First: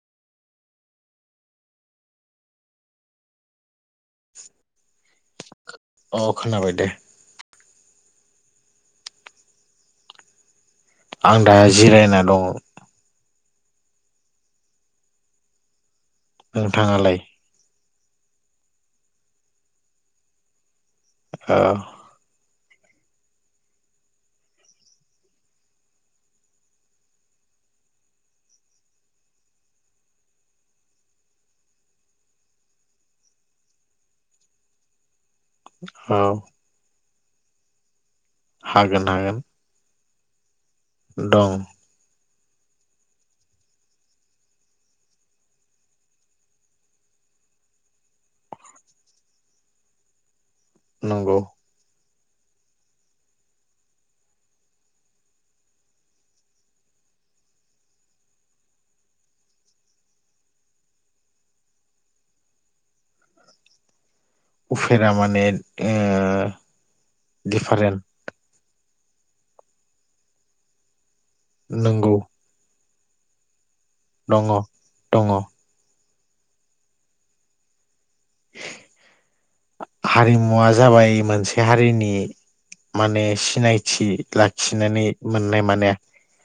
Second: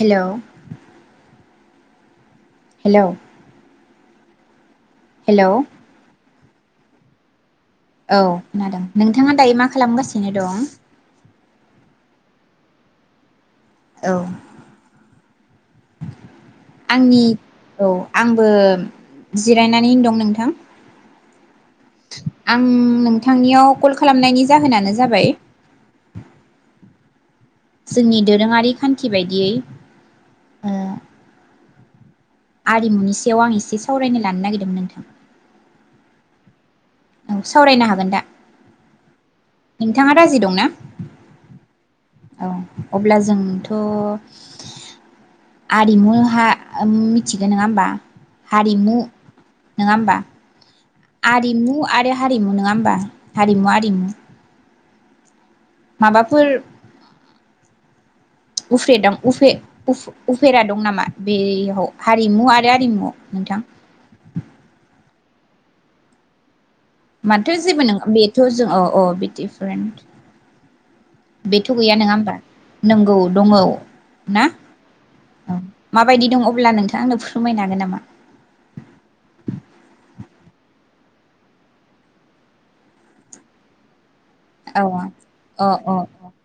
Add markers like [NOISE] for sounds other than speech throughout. Hello hello [INAUDIBLE] hello अ खोनाबाय दे। औ खोनादों नोंथाङा दायो मा खालामगासिनो दं? आं दा जिरायना दङ। औ। नोंथाङालाय? आंनि औ आंबो जिरायनानै दं नोंथां। औ आं नोंथांनियाव कल खालामनायनि जाहोनानो जाबाय जोंनि दोरोङारि खान्थि बायदियै आरिमुनि सायाव आं एसे सावरायनो लानो नागिरदोंमोन नोंथां औ औ सावरायनो हागोन दा? हागोन हागोन नोंथाङा राजि दं ना? दं औ अब्ला जोंथ' आरिमु मिथिगोन नङा होमबा हारिमु नङा होमबा नंगौ आरिमु आरो हारिमु नङा होमबा हारिमु आरिमु माबाफोर उफ्रे दां उफेरा दं नामा बेयाव हारिमु आरो आरिमु नोंथां? उफेरा माने ओ माथो जेबो दिफारेन्ट नङा बेथ' जों औ औ बि दिफारेन्ट बेथ' गैया नङा नंगौ होमबा नंगौ दङ ना दङ दङ औ माबायदि दं अब्ला नोंथां आंनो फोरमायनो हागोन नामा? [INAUDIBLE] हारिमुवा जाबाय मोनसे हारिनि माने सिनायथि औ लाखिनानै मोननाय अ माने अ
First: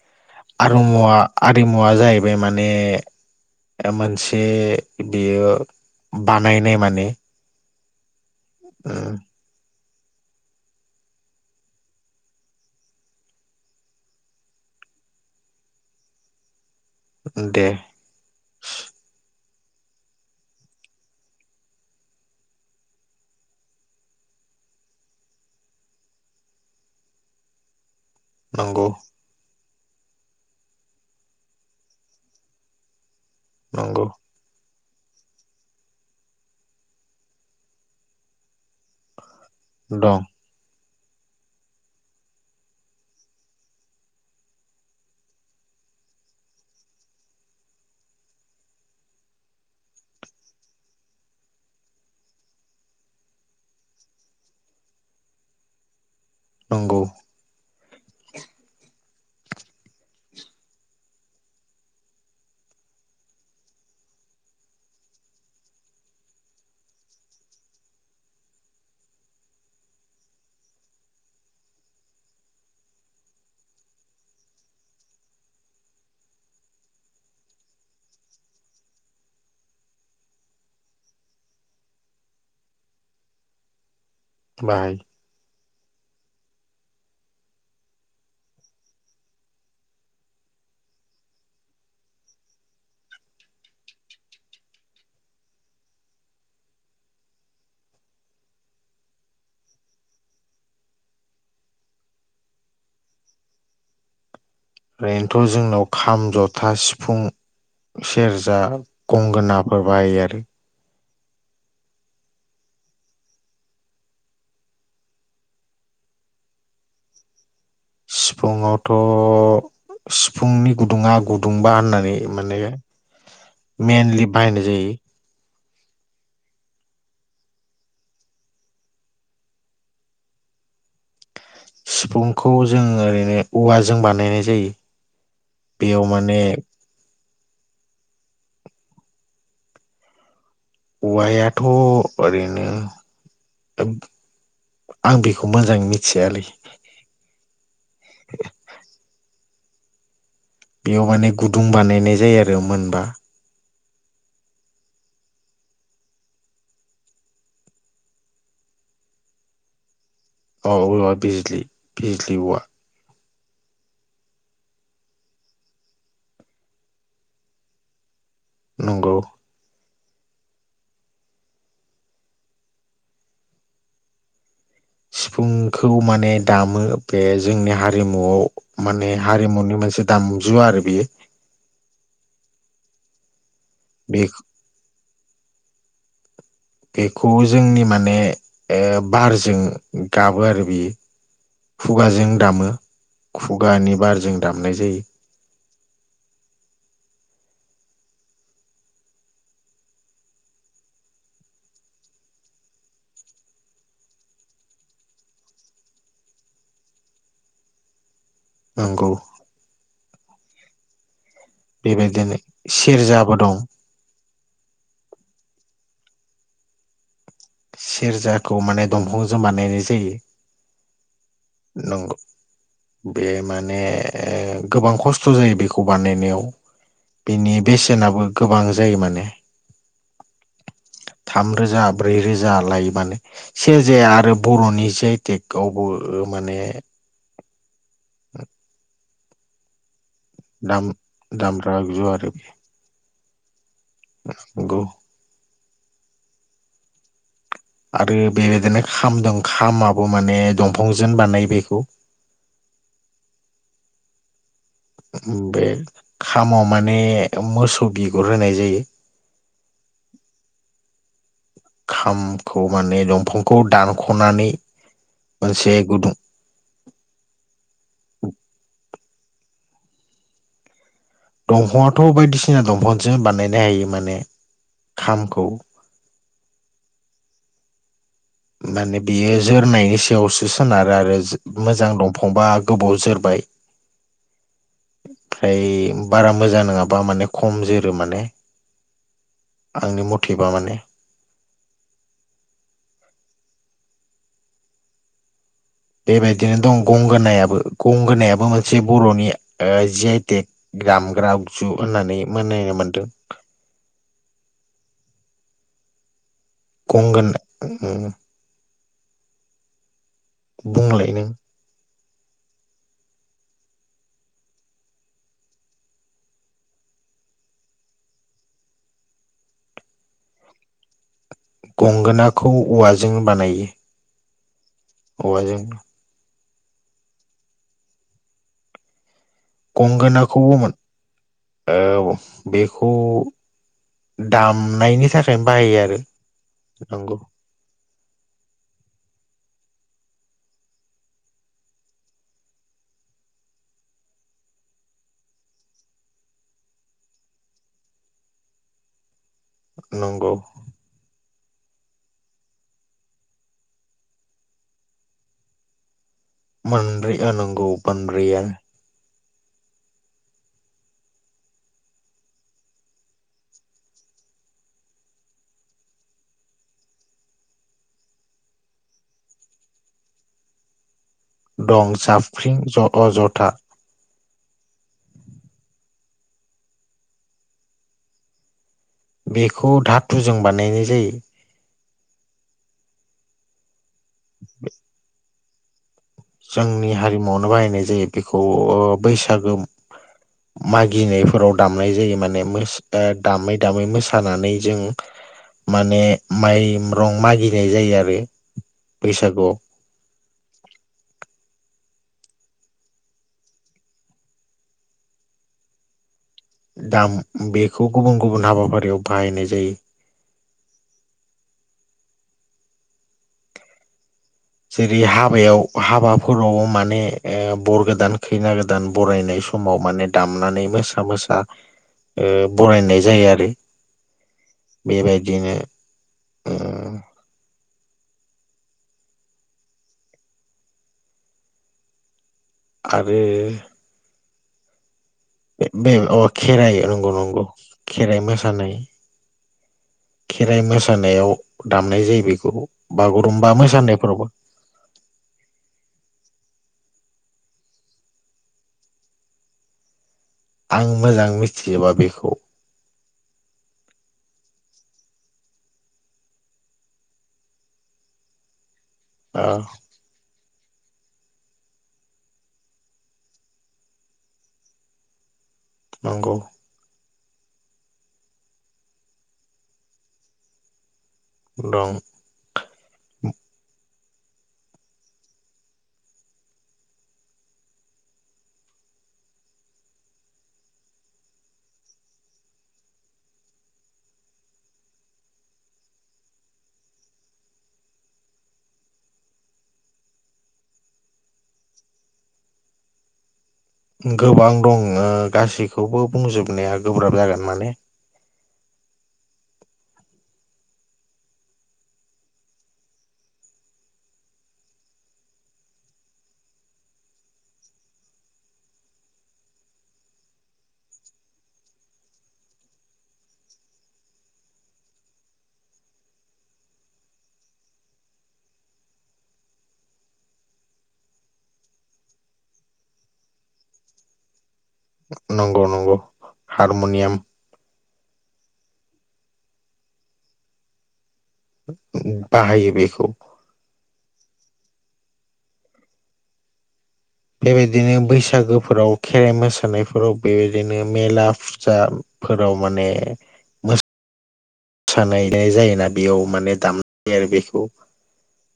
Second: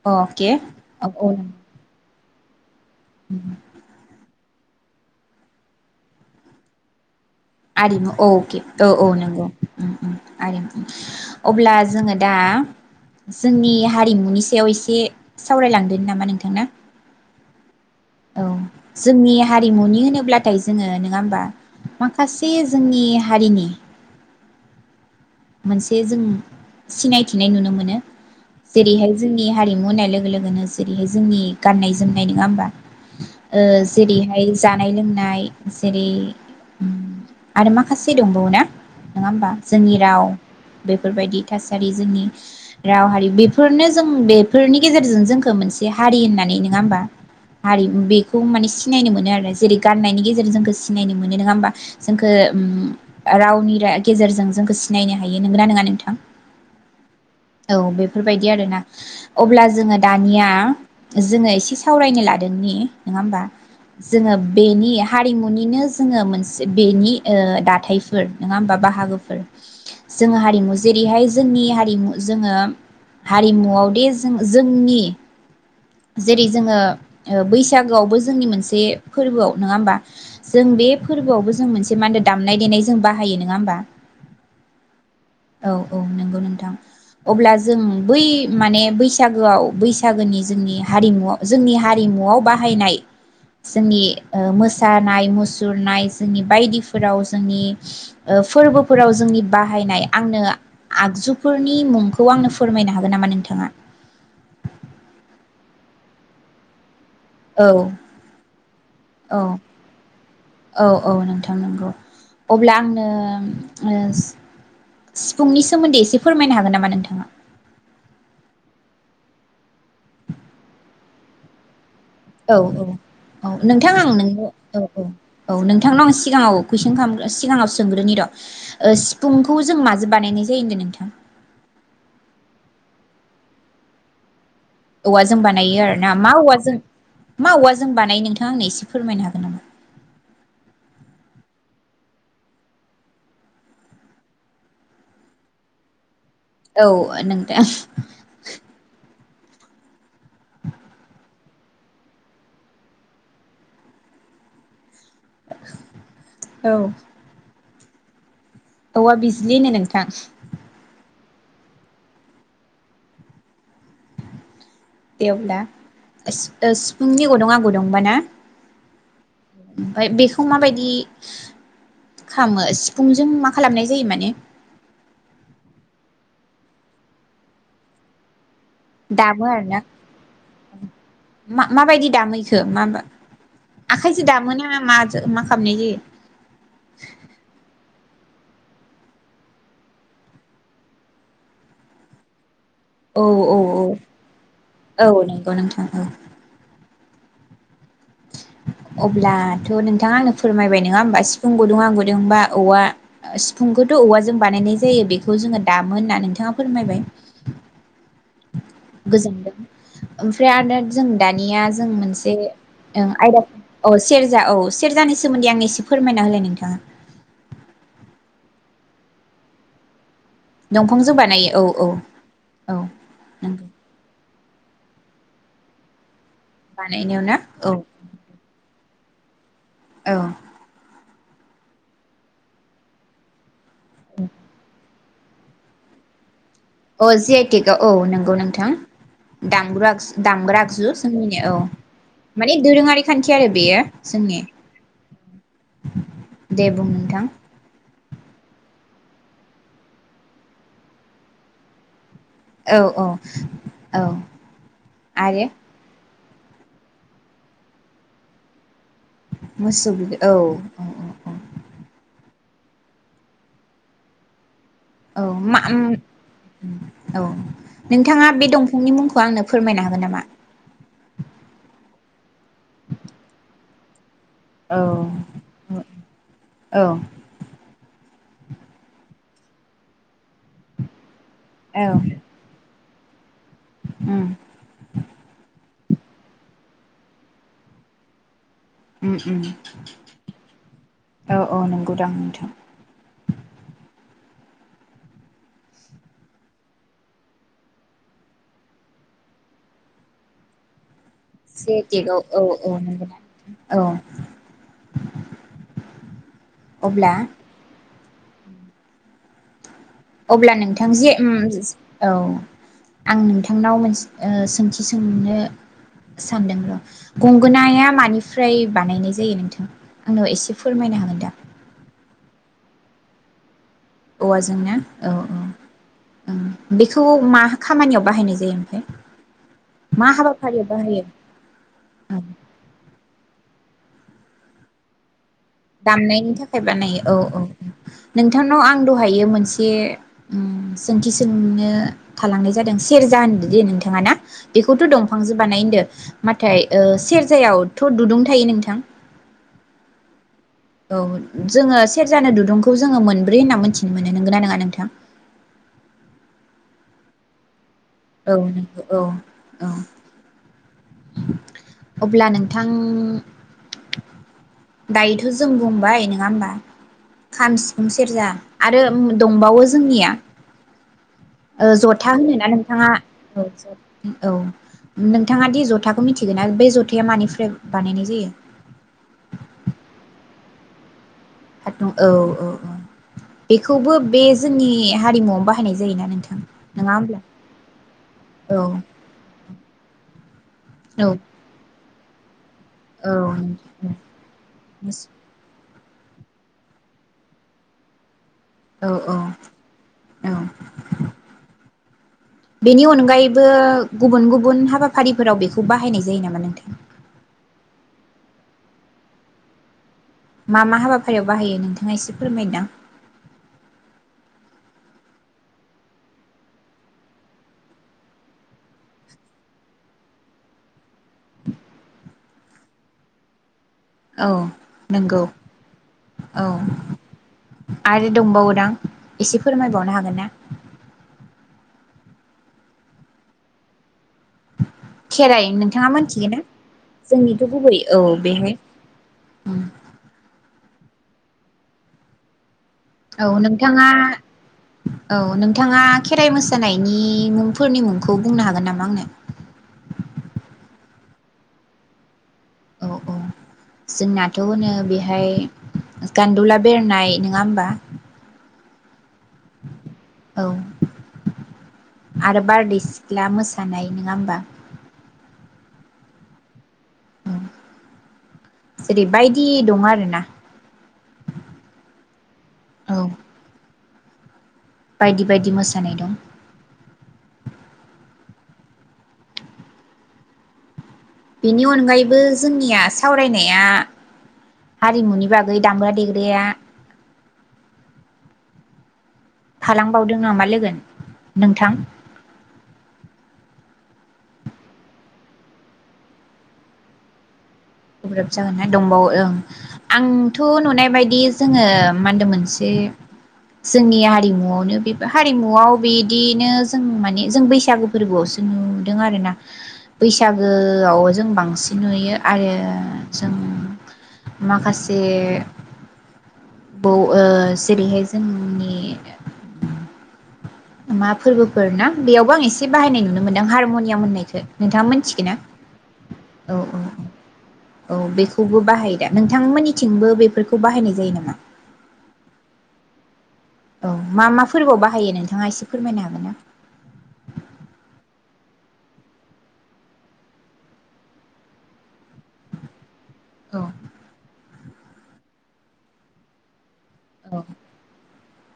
अ अके औ आरिमुव औ आरिमुवा जाहैबाय माने ओ मोनसे बेयो बानायनाय माने आरिमु औ उके औ औ उम नंगौ। उम उम आरिमु। अब्ला जोङो दा जोंनि हारिमुनि सायाव एसे सावरायलांदोनि नामा नोंथां ना? ओं दे। औ जोंनि हारिमुनि होनोब्लाथाय जोङो नङा होनबा माखासे जोंनि हारिनि मोनसे जों सिनायथिनाय नुनो मोनो नंगौ जेरैहाय जोंनिया हारिमु होननाय लोगो लोगोनो जेरैहाय जोंनि गाननाय जोमनाय नङा होमबा? ओ नंगौ जेरैहाय जानाय लोंनाय जेरै आरो माखासे दंबावोना नङा होमबा? जोंनि दं राव बेफोरबायदि थासारि जोंनि राव हारिमु बेफोरनो जों बेफोरनि गेजेरजों जोंखौ मोनसे हारि होननानै नङा होमबा हारि बेखौ माने सिनायनो मोनो आरो जेरै गाननायनि गेजेरजों जोंखौ सिनायनो मोनो नङा होमबा जोंखौ रावनि गेजेरजों जोंखौ सिनायनो हायो नंगो नङा नोंथां? नंगौ औ बेफोरबायदि आरोना। अब्ला जोङो दानिया जोङो एसे सावरायनो लादोंनि नङा होमबा जोङो बेनि हारिमुनिनो जोङो मोनसे बेनि ओ दाथायफोर नङा होमबा बाहागोफोर जोङो हारिमु जेरैहाय जोंनि हारिमु जोङो हारिमुआव दे जों जोंनि जेरै जोङो बैसागोआवबो जोंनि मोनसे फोरबोआव नङा होमबा जों बे फोरबोआवबो जों मोनसे मा होनो दामनाय देनाय जों बाहायो नोङा होमबा? बाहायो औ औ नंगौ नोंथां अब्ला जों बै माने बैसागोआव बैसागोनि जोंनि हारिमुआव जोंनि हारिमुआव बाहायनाय जोंनि मोसानाय ओ मुसुरनाय जोंनि बायदिफोराव जोंनि फोरबोफोराव जोंनि बाहायनाय आंनो आगजुफोरनि मुंखौ आंनो फोरमायनो हागोन नामा नोंथाङा? ओरैनोथ' जोंनाव खाम, जथा, सि फुं, औ सेरजा, औ गंगोनाफोर बाहायो आरो। औ औ नोंथां नंगौ अब्ला आंनो सिफुंनि सोमोन्दै एसे फोरमायनो हागोन नामा नोंथाङा? सिफुुंआवथ' सिफुंनि गुदुङा गुदुंबा होननानै औ माने औ औ नोंथां आं मेनलि नोंनो बाहायनाय औ जायो औ औ नोंथांनाव आं सिगाङाव कुइसन खालाम सिगाङाव सोंग्रोनि र' सिफुंखौ जों माजों बानायनाय जायो होनदों नोंथां। सिफुंखौ जों ओरैनो औवाजों बानायनाय जायो। औवाजों बानायो आरो बेयाव ना मा माने औवाजों मा औवाजों बानायो नोंथाङा आंनो एसे फोरमायनो हागोन नामा औवायाथ' ओरैनो आं बेखौ मोजाङै मि औ नोंथां बेयाव माने गुदुं बानायनाय जायो आरो मोनबा औ औवा बिजलिनो नोंथां अ औवा बिजलि बिजलि औवा दे अब्ला सि ओ सिफुंनि गदं आ गदंबा ना नंगौ ओमफाय बेखौ माबायदि खामो सिफुंजों मा खालामनाय जायो माने सिफुंखौ माने दामो बे जोंनि हारिमुआव माने दामो आरो हारिमुनि ना मोनसे दामजु आरो बेयो खो माबा बे आखाइजों दामोना मा मा खालामनाय जायो बेखौ जोंनि मान ने ए बारजों गाबो आरो बियो खुगाजों दामो औ औ खुगानि बारजों दामनाय जायो औ औ नंगौ नोंथां ओ अब्लाथ' नोंथाङा आंनो फोरमायबाय नोङा होमबा सिफुं गुदुं आं गुदुंबा औवा सिफुंखौथ' औवाजों बानायनाय जायो बेखौ जोङो दामोन होनना नोंथाङा फोरमायबाय नंगौ गोजोनथों ओमफ्राय आरोदा जों दानिया जों मोनसे बेबायदिनो ओं सेरजाबो आयदा दं अ सेर जा औ सेरजानि सोमोन्दै आंनो एसे फोरमायना होलाय नोंथाङा सेरजाखौ माने दंफांजों बानायनाय जायो दंफांजों बानायो औ औ नंगौ औ बे नंगौ माने गोबां खस थ'' जायो बेखौ बानायनायाव बानायनायाव ना बिनि औ बेसेनाबो गोबां जायो माने औ थाम रोजा ब्रै रोजा लायो माने सेरेजाया आरो बर'नि जि आइ टेक आवबो माने अ जि आइ टेक औ नंगौ नोंथां दामग्रा आगजु दामग्रा दाम आगजु जोंनिनो औ दामग्रा आगजु आरो माने दोरोङारि खान्थि आरो बेयो जोंनि नंगौ दे बुं नोंथां आरो बेबायदिनो खाम दं खामाबो माने दंफांजों बानायो बेखौ औ औ औ उम आरो बे खामाव माने मोसौ बिगुर होनाय जायो मोसौ बि औ औ औ औ खामखौ माने दंफांखौ दानख'नानै औ मा मोनसे उम गुदुं औ नोंथाङा बे दंफांनि मुं खौ आंनो फोरमायनो हागोन नामा दंफांआथ' बायदि सिना दंफांजों बानायनो हायो माने औ खामखौ ओ औ माने बियो जोरनायनि सायावसो सोनारो आरो जो औ मोजां दंफांबा गोबाव जोरबाय उम ओमफ्राय बारा मोजां नोङाबा माने खम जोरो माने उम उम आंनि मथेबा माने औ औ नोंगौदां नोंथां। बेबायदिनो दं गंगोनायाबो गंगोनायाबो मोनसे बर'नि ओ जि आइ टेक ग्राम ग्रा जि आगजु आइ टेकआव होननानै औ औ मोनेनो मोनदों नंगौदां औ अब्ला गंगोन उम अब्ला नोंथां जे बुंलाय नों उमज औ आं नोंथांनाव मोनस ओ सोंथि सोंनो सानदों र' गंगोनाया मानिफ्राय बानायनाय जायो नोंथां आंनो एसे फोरमायनो हागोन दा गंगोनाखौ औवाजों बानायो। औवाजोंनो औवा जोंनो बिखौ मा खामानियाव बाहायनाय जायो ओमफाय? गंगोनाखौबो मोन औ बेखौ दाम नायनि था दामनायनि थाखाय बानायो औ औ। नोंथांनाव आं दहायो मोनसे ओम सोंथि सोंनो थालांनाय जादों सेरजा होनदो दे नोंथाङा ना बेखौथ' दंफांजो बानाय होनदो नाथाय ओ सेरजायावथ' दुदुं थायो नोंथां। नंगौ। औ जोङो सेरजानो दुदुंखौ जोङो मोनब्रै होनना मोनथिनो मोनो। नोंगोना नोङा नोंथां? मोनब्रै ओ नोंगौ। औ नोंगौ औ। औ अब्ला नोंथां दायोथ' जों बुंबाय नोङा होमबा खाम सिफुं सेरजा आरो दंबावो जोंनिया ओ दं जथा होनोना जाबख्रिं ज नोंथाङा अ जथा [UNINTELLIGIBLE] औ नोंथाङा दि जथाखो मिथिगोना बे जथाया मानिफ्राय बानायनाय जायो? बेखौ धाथुजों बानायनाय जायो। धातुं औ औ औ बेख खौबो बे जोंनि हारिमुआवनो बा हानाय जायो ना नों जोंनि हारिमुआवनो बाहायनाय जायो बेखौ औ अ बैसागो मागिनायफोराव दामनाय जायो। माने मोस ओ औ दामै दामै मोसानानै जों माने माइ म्रं मागिनाय जायो आरो। औ औ बैसागुआव औ बेनि अनगायैबो गुबुन गुबुन हाबाफारिफोराव बेखौ बाहायनाय जायो नाम दाम बेखौ गुबुन गुबुन हाबा फारिआव बाहायनाय जायो। मा मा हाबाफारियाव बाहायो नोंथाङा एसे फोरमायदां जेरै हाबायाव हाबाफोरावबो माने ओ बर गोदान खैना गोदान बरायनाय समाव माने दामनानै मोसा मोसा ओ बरायनाय जायो आरो। औ नोंगौ बेबायदिनो औ ओ आरो दंबावोदां एसे फोरमायबावनो हागोन ना? आरो खेराइ बे नोंथाङा बे अ मोनथिगोन ना खेराइ नंगौ नंगौ जोंनिथ' गुबै औ खेराइ बेहाय मोसानाय औ खेराइ मो सानायाव दामनाय जायो बेखौ। औ बागुरुम्बा नोंथाङा मोसानायफोरावबो औ नोंथाङा खेराइ मोस सानायनि मुंफोरनि मुंखौ बुंनो हागोन नामा आंनो आं मोजां मिथिजोबा बेखौ औ औ जोंनाथ' होनो बेहाय गान्दुला बेरनाय नङा होमबा? ओ औ आरो बारदै सिख्ला मोसानाय नोङा होमबा? नंगौ। उम जेरै बायदि दं आरो ना। दं औ बायदि बायदि मोसानाय दं। बेनि अनगायैबो जोंनिया सावरायनाया हारिमुनि बागै दामग्रा देग्राया थालांबावदों नामा लोगोन नोंथां? गोबां दं ओ गासैखौबो बुंजोबनाया गोब्राब जागोन माने। गोब्राब जागोन ना दंबावो ओं आंथ' नुनाय बायदि जोङो मा होनदों मोनसे जोंनि हारिमुआवनो बेबो हारिमुआव बिदिनो जों माने जों बैसागो फोरबोआवसो नुदों आरोना बैसागोआव जों बांसिन नुयो आरो। ओ जों माखासे बौ ओ जेरैहाय जोंनि मा फोरबोफोर ना बेयावबो आं एसे बाहायनाय नुनो मोनदों हारम'नियाम होननायखो नंगौ नंगौ औ हारमनियाम। औ बेखौबो बाहायो दा नोंथांमोननिथिंबो बेफोरखौ बाहायनाय जायो नामा? उम बाहायो बेखौ औ मा मा फोरबोआव बाहायो नोंथाङा एसे फोरमायनो हागोन ना? बेबायदिनो बैसागोफोराव खेराइ मोसानायफोराव बेबायदिनो मेला फुजाफोराव माने औ सानायनाय जायोना बेयाव माने दाम औ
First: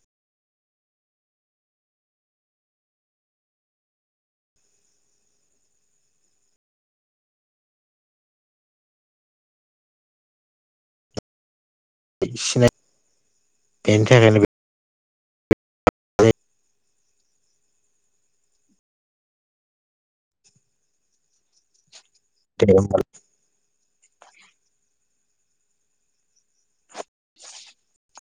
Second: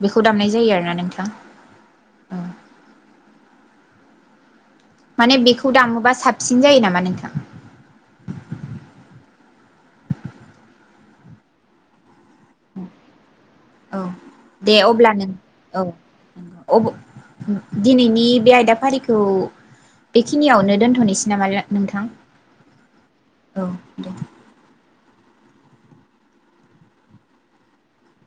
बेखौ दामनाय जायो आरोना नोंथां ओ माने बेखौ दामोबा साबसिन जायो नामा नोंथां? औ [UNINTELLIGIBLE] [UNINTELLIGIBLE] दिनैनि बे आयदाफारिखौ बेखिनियावनो दोनथ'नोसै नामा ला नोंथां औ [INAUDIBLE] दे